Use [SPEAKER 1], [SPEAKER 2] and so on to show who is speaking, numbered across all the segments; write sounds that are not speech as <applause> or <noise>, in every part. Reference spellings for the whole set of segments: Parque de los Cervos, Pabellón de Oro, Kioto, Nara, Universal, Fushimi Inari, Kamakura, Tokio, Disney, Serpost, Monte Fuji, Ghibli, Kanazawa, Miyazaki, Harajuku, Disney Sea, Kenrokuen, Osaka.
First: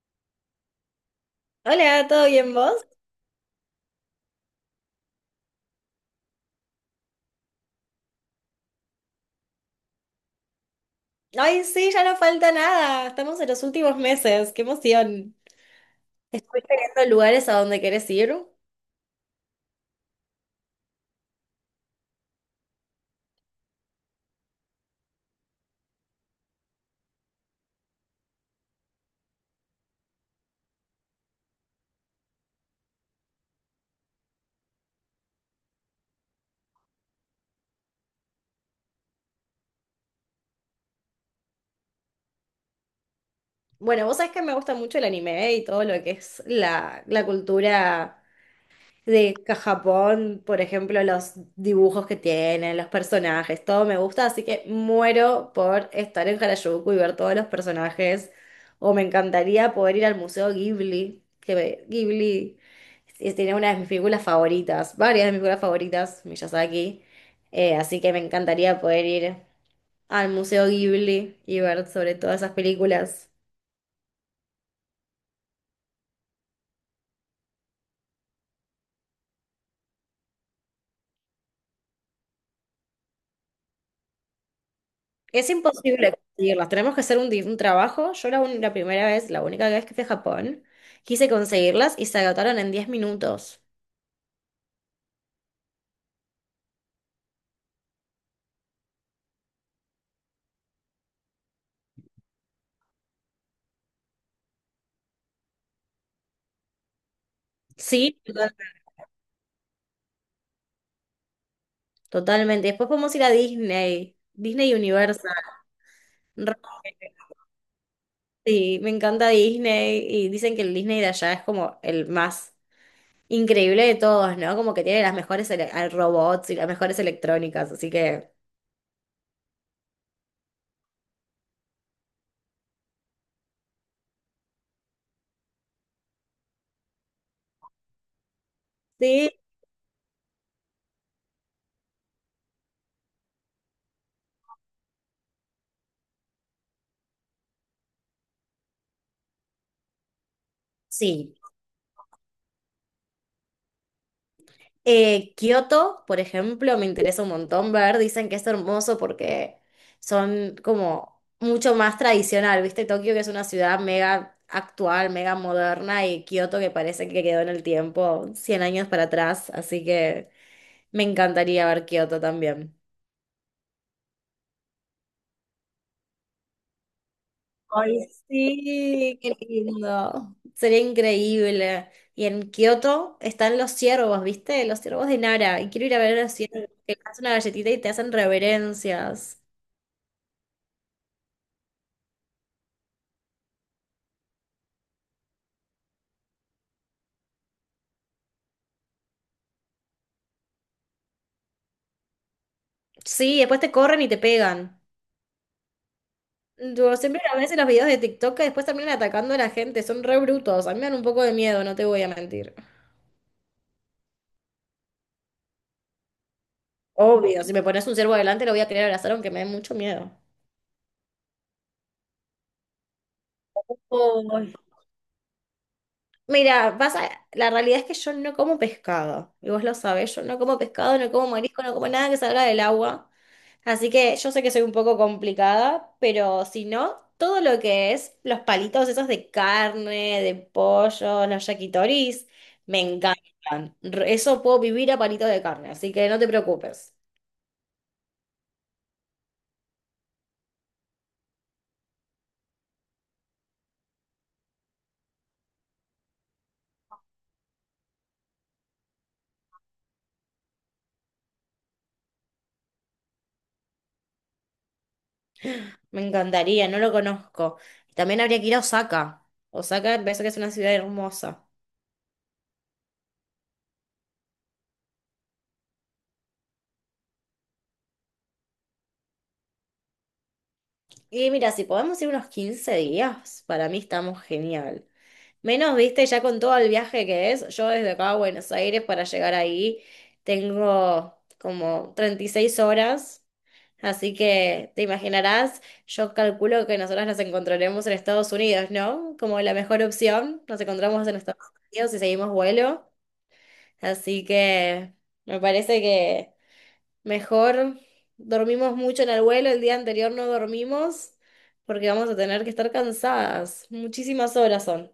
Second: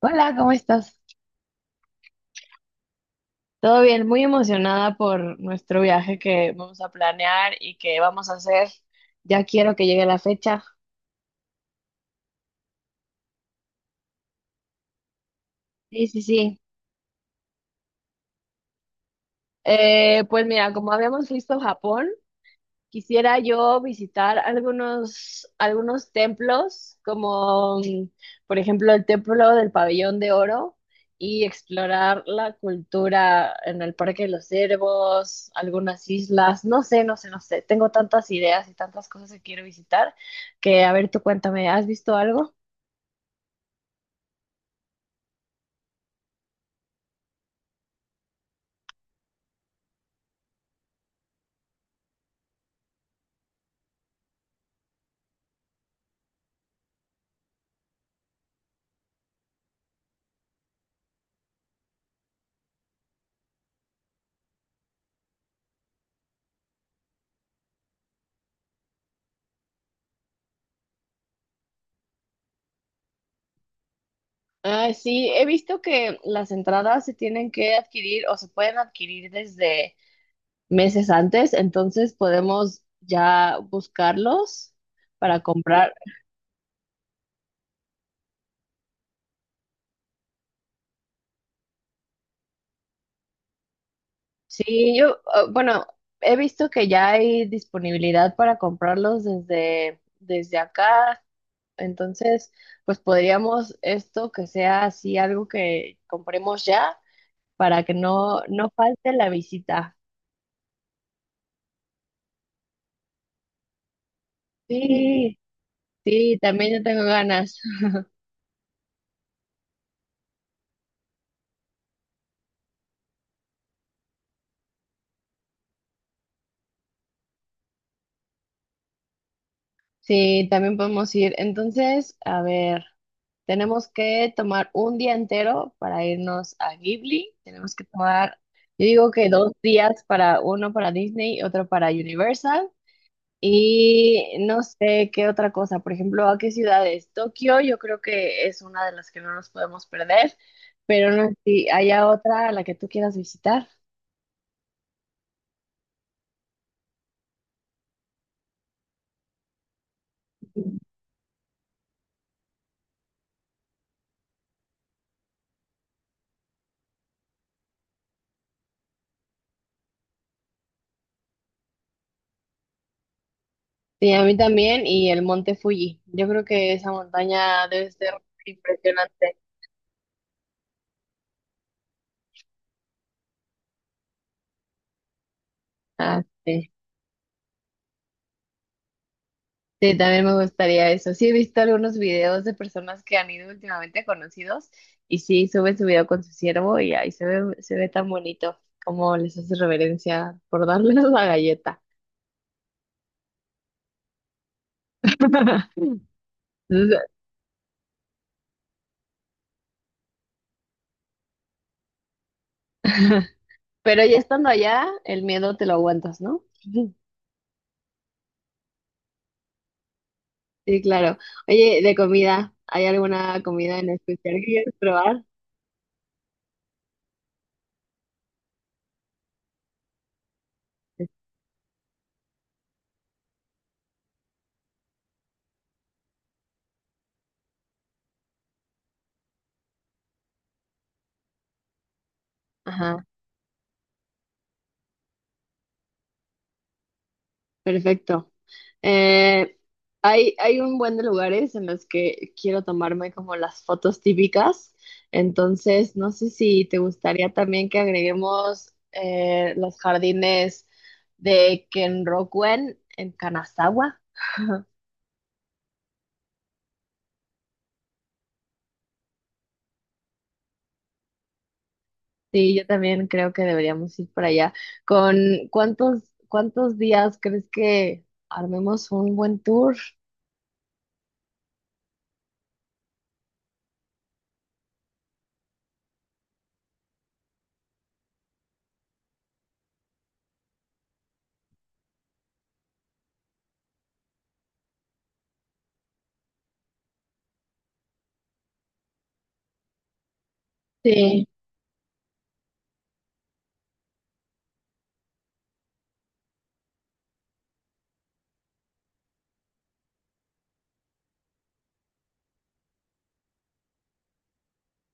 [SPEAKER 1] Hola, ¿cómo estás?
[SPEAKER 2] Hola, ¿todo bien vos?
[SPEAKER 1] Todo bien, muy emocionada por nuestro viaje que vamos a planear y que vamos a hacer. Ya quiero que llegue la fecha.
[SPEAKER 2] Ay, sí, ya no falta nada. Estamos en los últimos meses. ¡Qué emoción!
[SPEAKER 1] Sí, sí, sí.
[SPEAKER 2] ¿Estuviste viendo lugares a donde querés ir?
[SPEAKER 1] Pues mira, como habíamos visto Japón, quisiera yo visitar algunos templos, por ejemplo el templo del Pabellón de Oro, y explorar la cultura en el Parque de los Cervos, algunas islas, no sé, no sé, no sé. Tengo tantas ideas y tantas cosas que quiero visitar que, a ver, tú cuéntame, ¿has visto algo?
[SPEAKER 2] Bueno, vos sabés que me gusta mucho el anime y todo lo que es la cultura. De Japón, por ejemplo, los dibujos que tienen, los personajes, todo me gusta, así que muero por estar en Harajuku y ver todos los personajes. O me encantaría poder ir al Museo Ghibli, Ghibli tiene una de mis películas favoritas, varias de mis películas favoritas, Miyazaki. Así que me encantaría poder ir al Museo Ghibli y ver sobre todas esas películas.
[SPEAKER 1] Ah, sí, he visto que las entradas se tienen que adquirir o se pueden adquirir desde meses antes, entonces podemos ya buscarlos para
[SPEAKER 2] Es
[SPEAKER 1] comprar.
[SPEAKER 2] imposible conseguirlas. Tenemos que hacer un trabajo. Yo la primera vez, la única vez que fui a Japón, quise conseguirlas y se agotaron en 10 minutos.
[SPEAKER 1] Sí, yo, ah, bueno, he visto que ya hay disponibilidad para comprarlos desde acá, entonces, pues podríamos esto que sea así algo que compremos ya para que
[SPEAKER 2] Sí,
[SPEAKER 1] no,
[SPEAKER 2] totalmente.
[SPEAKER 1] no falte la visita.
[SPEAKER 2] Totalmente. Después podemos ir a Disney, Disney Universal.
[SPEAKER 1] Sí, sí,
[SPEAKER 2] Re-
[SPEAKER 1] también yo tengo ganas.
[SPEAKER 2] Sí, me encanta Disney y dicen que el Disney de allá es como el más increíble de todos, ¿no? Como que tiene las mejores robots y las mejores electrónicas, así que
[SPEAKER 1] Sí, también podemos ir. Entonces, a ver, tenemos que tomar un día entero para irnos a Ghibli. Tenemos que tomar, yo digo que
[SPEAKER 2] sí,
[SPEAKER 1] dos días, para uno para Disney, otro para Universal. Y no sé qué otra cosa. Por ejemplo, ¿a qué ciudades? Tokio, yo creo que es una de las que no nos podemos perder, pero no
[SPEAKER 2] sí.
[SPEAKER 1] sé si haya otra a la que tú quieras visitar.
[SPEAKER 2] Kioto, por ejemplo, me interesa un montón ver. Dicen que es hermoso porque son como mucho más tradicional, ¿viste? Tokio, que es una ciudad mega actual, mega moderna, y Kioto, que parece que quedó en el tiempo 100 años para atrás. Así que me encantaría ver Kioto también.
[SPEAKER 1] Sí, a mí también, y el monte Fuji. Yo creo que esa montaña debe
[SPEAKER 2] Ay,
[SPEAKER 1] ser
[SPEAKER 2] sí, qué
[SPEAKER 1] impresionante.
[SPEAKER 2] lindo. Sería increíble. Y en Kioto están los ciervos, ¿viste? Los ciervos de Nara. Y quiero ir a ver
[SPEAKER 1] Ah,
[SPEAKER 2] a los ciervos
[SPEAKER 1] sí.
[SPEAKER 2] que te hacen una galletita y te hacen reverencias.
[SPEAKER 1] Sí, también me gustaría eso. Sí, he visto algunos videos de personas que han ido últimamente a conocidos y sí, suben su video con su ciervo y ahí se ve tan bonito como les hace reverencia por darles la galleta.
[SPEAKER 2] Sí, después te corren y te pegan.
[SPEAKER 1] <laughs>
[SPEAKER 2] Tipo,
[SPEAKER 1] Entonces,
[SPEAKER 2] siempre a veces los videos de TikTok que después terminan atacando a la gente, son re brutos. A mí me dan un poco de miedo, no te voy a mentir.
[SPEAKER 1] <laughs> pero ya estando allá, el miedo te lo aguantas, ¿no? <laughs>
[SPEAKER 2] Obvio, si me pones un ciervo adelante lo voy a querer abrazar aunque me dé mucho miedo.
[SPEAKER 1] Sí, claro. Oye, de comida, ¿hay alguna comida en especial
[SPEAKER 2] Oh.
[SPEAKER 1] que quieras probar?
[SPEAKER 2] Mira, pasa, la realidad es que yo no como pescado, y vos lo sabés, yo no como pescado, no como marisco, no como nada que salga del agua. Así que yo sé que soy un poco complicada, pero si no, todo lo que es los palitos esos de carne, de pollo, los yakitoris, me
[SPEAKER 1] Ajá,
[SPEAKER 2] encantan. Eso puedo vivir a palitos de carne, así que no te preocupes.
[SPEAKER 1] perfecto. Eh, Hay, hay un buen de lugares en los que quiero tomarme como las fotos típicas. Entonces, no sé si te gustaría también que agreguemos los jardines de Kenrokuen en Kanazawa.
[SPEAKER 2] Me encantaría, no lo conozco. También habría que ir a Osaka. Osaka, me parece que es una ciudad hermosa.
[SPEAKER 1] Sí, yo también creo que deberíamos ir para allá. ¿Con cuántos, cuántos días crees que armemos un buen tour?
[SPEAKER 2] Y mira, si podemos ir unos 15 días, para mí estamos genial. Menos, viste, ya con todo el viaje que es, yo desde acá a Buenos Aires para llegar ahí tengo como 36 horas, así que te imaginarás, yo calculo que nosotros nos encontraremos en Estados Unidos, ¿no? Como la mejor opción, nos encontramos en
[SPEAKER 1] Sí.
[SPEAKER 2] Estados Unidos y seguimos vuelo, así que me parece que... Mejor dormimos mucho en el vuelo, el día anterior no dormimos porque vamos a tener que estar cansadas. Muchísimas horas son.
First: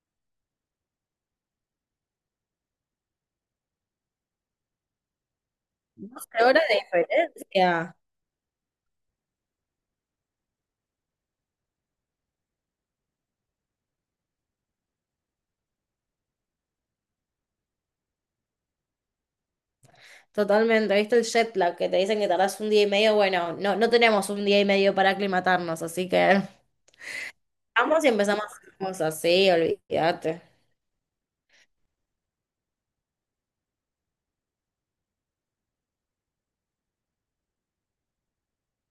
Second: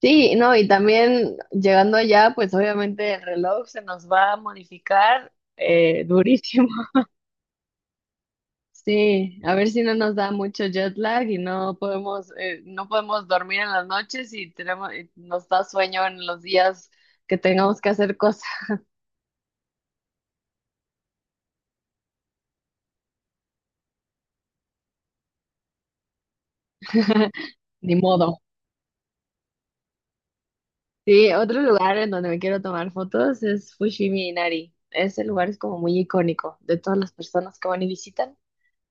[SPEAKER 1] Sí, no, y también llegando allá, pues obviamente el reloj se nos va a modificar,
[SPEAKER 2] ¿Qué hora
[SPEAKER 1] durísimo.
[SPEAKER 2] de
[SPEAKER 1] <laughs>
[SPEAKER 2] diferencia?
[SPEAKER 1] Sí, a ver si no nos da mucho jet lag y no podemos, no podemos dormir en las noches, y tenemos, y nos da sueño en los días que tengamos que hacer cosas.
[SPEAKER 2] Totalmente, ¿viste el jet lag que te dicen que tardás un día y medio? Bueno, no, no tenemos un día y medio para aclimatarnos, así que
[SPEAKER 1] <laughs> Ni
[SPEAKER 2] vamos y
[SPEAKER 1] modo.
[SPEAKER 2] empezamos a hacer cosas, sí, olvídate.
[SPEAKER 1] Sí, otro lugar en donde me quiero tomar fotos es Fushimi Inari. Ese lugar es como muy icónico de todas las personas que van y visitan.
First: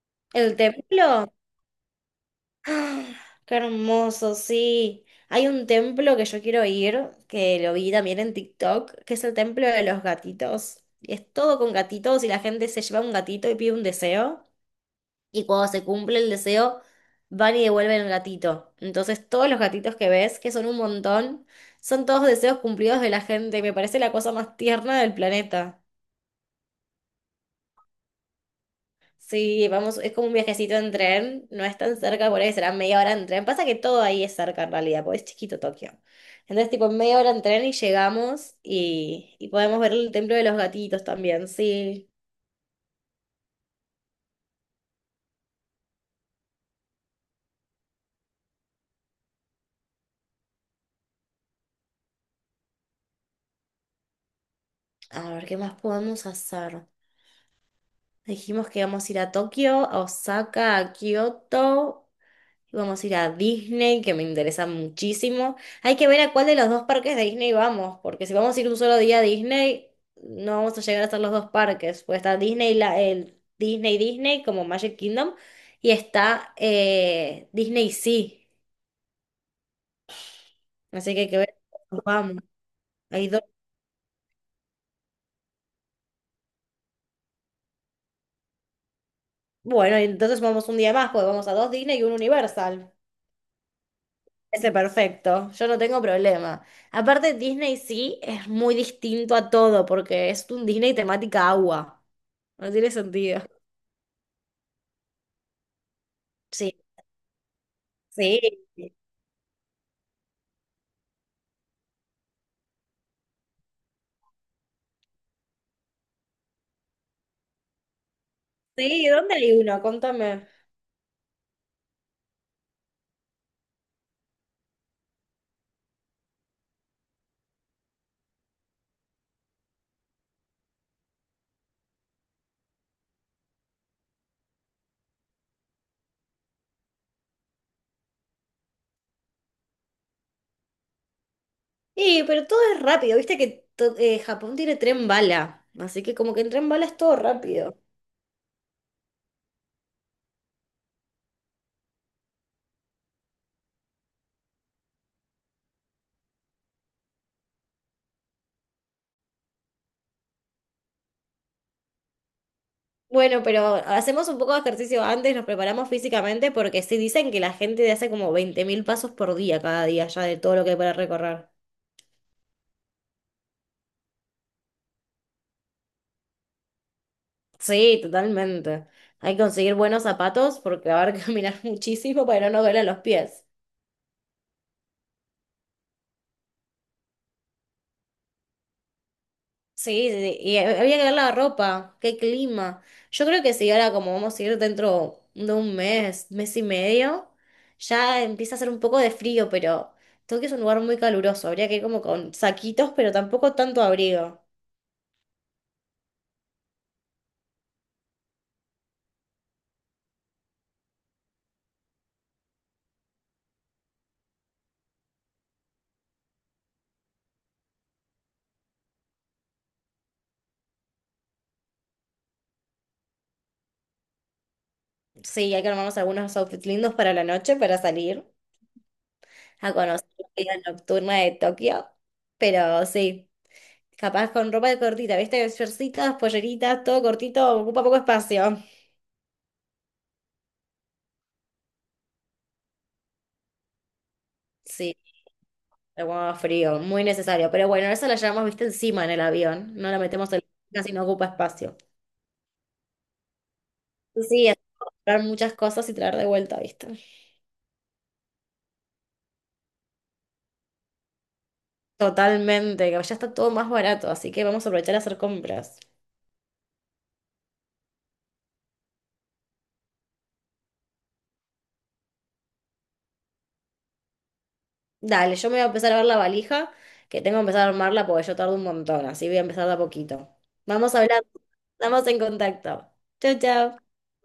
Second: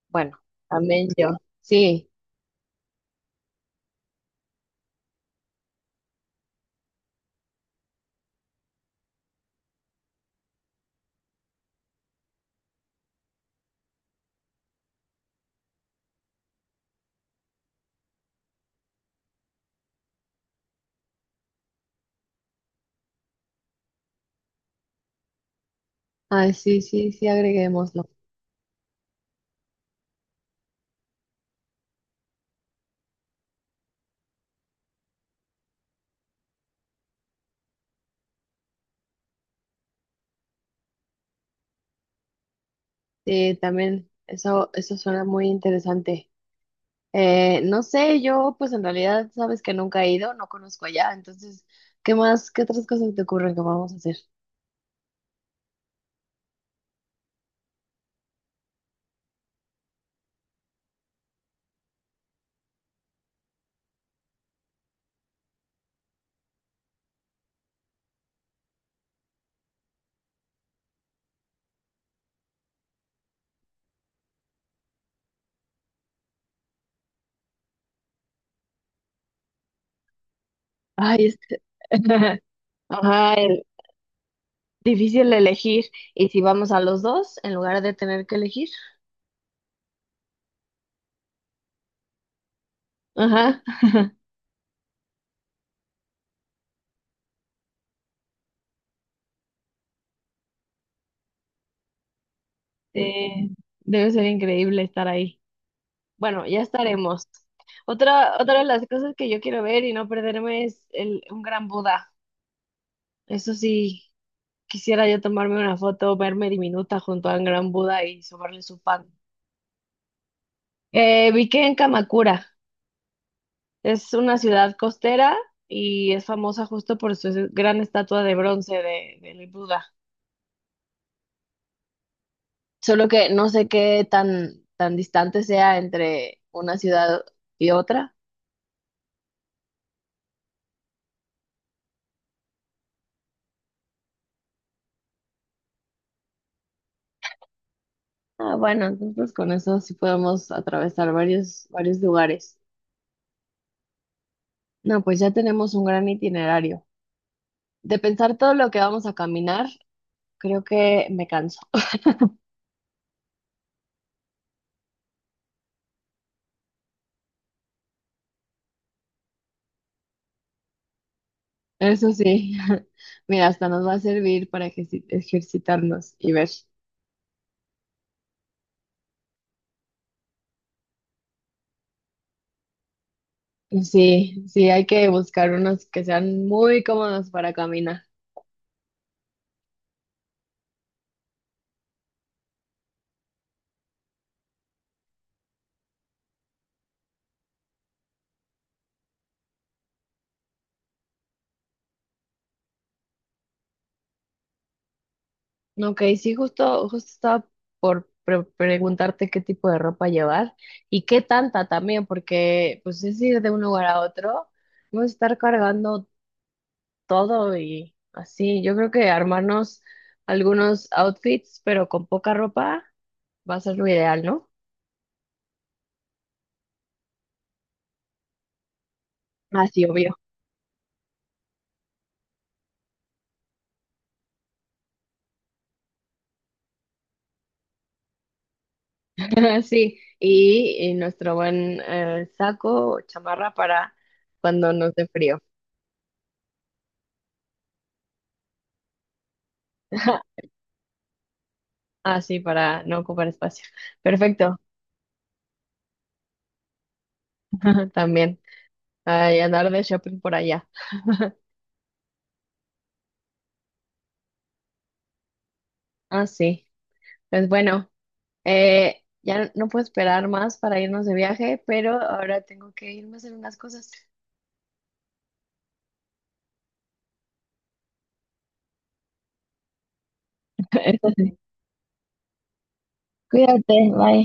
[SPEAKER 1] Bueno,
[SPEAKER 2] El
[SPEAKER 1] también yo.
[SPEAKER 2] templo,
[SPEAKER 1] Sí.
[SPEAKER 2] <gasps> ah, qué hermoso, sí. Hay un templo que yo quiero ir, que lo vi también en TikTok, que es el templo de los gatitos. Y es todo con gatitos y la gente se lleva un gatito y pide un deseo. Y cuando se cumple el deseo, van y devuelven el gatito. Entonces todos los gatitos que ves, que son un montón, son todos deseos cumplidos de la gente. Me parece la cosa más tierna del planeta.
[SPEAKER 1] Ay, sí, sí, sí, agreguémoslo.
[SPEAKER 2] Sí, vamos, es como un viajecito en tren, no es tan cerca, por ahí será media hora en tren. Pasa que todo ahí es cerca en realidad, porque es chiquito Tokio. Entonces, tipo, media hora en tren y llegamos y podemos ver el templo de los gatitos también, sí.
[SPEAKER 1] Sí, también eso suena muy interesante. No sé, yo pues en realidad sabes que nunca he ido, no conozco allá, entonces, ¿qué más, qué otras cosas te ocurren que vamos a hacer?
[SPEAKER 2] A ver, ¿qué más podemos hacer? Dijimos que íbamos a ir a Tokio, a Osaka, a Kioto. Vamos a ir a Disney, que me interesa muchísimo. Hay que ver a cuál de los dos parques de Disney vamos, porque si vamos a ir un solo día a Disney, no vamos a llegar a hacer los dos parques. Pues está Disney, el Disney Disney, como Magic Kingdom, y está Disney Sea. Así que
[SPEAKER 1] Ay,
[SPEAKER 2] hay que ver
[SPEAKER 1] este...
[SPEAKER 2] a cuál
[SPEAKER 1] <laughs>
[SPEAKER 2] vamos. Hay
[SPEAKER 1] Ajá,
[SPEAKER 2] dos.
[SPEAKER 1] difícil elegir. ¿Y si vamos a los dos en lugar de tener que elegir?
[SPEAKER 2] Bueno, entonces vamos un día más, pues vamos a dos Disney y un Universal.
[SPEAKER 1] Ajá. <laughs>
[SPEAKER 2] Ese perfecto, yo no tengo problema. Aparte, Disney sí es muy distinto a todo, porque es un Disney temática agua. No tiene sentido.
[SPEAKER 1] Eh, Debe ser increíble estar ahí. Bueno, ya
[SPEAKER 2] Sí,
[SPEAKER 1] estaremos. Otra,
[SPEAKER 2] sí,
[SPEAKER 1] otra de las cosas que yo quiero ver y no perderme es el, un gran Buda. Eso sí. Quisiera yo tomarme una foto, verme diminuta junto a un gran Buda y sobarle su
[SPEAKER 2] sí,
[SPEAKER 1] pan.
[SPEAKER 2] ¿dónde hay uno? Contame.
[SPEAKER 1] Vi que en Kamakura es una ciudad costera y es famosa justo por su gran estatua de bronce de, del Buda. Solo que no sé qué tan, tan distante sea entre una ciudad y otra.
[SPEAKER 2] Sí, pero todo es rápido, viste que Japón tiene tren bala, así que como que en tren bala es todo rápido.
[SPEAKER 1] Ah, bueno, entonces con eso sí podemos atravesar varios, varios lugares. No, pues ya tenemos un gran itinerario. De pensar todo lo que vamos a caminar, creo que me canso.
[SPEAKER 2] Bueno, pero hacemos un poco de ejercicio antes, nos preparamos físicamente porque sí dicen que la gente hace como 20.000 pasos por día cada día ya de todo lo que hay para recorrer.
[SPEAKER 1] Eso sí, <laughs> mira, hasta nos va a servir para ejercitarnos y ver.
[SPEAKER 2] Sí, totalmente. Hay que conseguir buenos zapatos porque va a haber que <laughs> caminar muchísimo para no doler los pies.
[SPEAKER 1] Sí, sí, hay que buscar unos que sean muy cómodos para caminar.
[SPEAKER 2] Sí, sí, sí, y había que ver la ropa, qué clima. Yo creo que sí, ahora como vamos a ir dentro de un mes, mes y medio, ya empieza a hacer un poco de frío, pero Tokio es un lugar muy caluroso, habría que ir como con saquitos, pero tampoco tanto abrigo.
[SPEAKER 1] No, ok, sí, justo, justo estaba por preguntarte qué tipo de ropa llevar y qué tanta también, porque pues es ir de un lugar a otro, vamos a estar cargando todo y así. Yo creo que armarnos algunos outfits, pero con poca ropa, va a ser lo ideal, ¿no?
[SPEAKER 2] Sí, hay que armarnos algunos outfits lindos para la noche, para salir a
[SPEAKER 1] Así,
[SPEAKER 2] conocer
[SPEAKER 1] obvio.
[SPEAKER 2] la vida nocturna de Tokio, pero sí, capaz con ropa de cortita, ¿viste? Shortcitas, polleritas, todo cortito, ocupa poco espacio.
[SPEAKER 1] <laughs> Sí, y nuestro buen, saco o chamarra para cuando nos
[SPEAKER 2] Sí.
[SPEAKER 1] dé frío.
[SPEAKER 2] Agua frío, muy necesario. Pero bueno, esa la llevamos, viste, encima en el avión. No la metemos en
[SPEAKER 1] <laughs>
[SPEAKER 2] la casi no ocupa espacio.
[SPEAKER 1] Ah, sí, para no ocupar espacio.
[SPEAKER 2] Sí, sí, es
[SPEAKER 1] Perfecto,
[SPEAKER 2] comprar muchas cosas y traer de vuelta, viste.
[SPEAKER 1] <laughs> también. Ay, andar de shopping por allá.
[SPEAKER 2] Totalmente, que ya está todo más barato, así que vamos a aprovechar a hacer compras.
[SPEAKER 1] Ah, sí. Pues bueno, ya no puedo esperar más para irnos de viaje, pero ahora tengo que irme a hacer unas cosas.
[SPEAKER 2] Dale, yo me voy a empezar a ver la valija, que tengo que empezar a armarla porque yo tardo un montón, así voy a empezar de a poquito. Vamos hablando,
[SPEAKER 1] <laughs>
[SPEAKER 2] estamos en contacto. Chao,
[SPEAKER 1] Cuídate,
[SPEAKER 2] chao.
[SPEAKER 1] bye.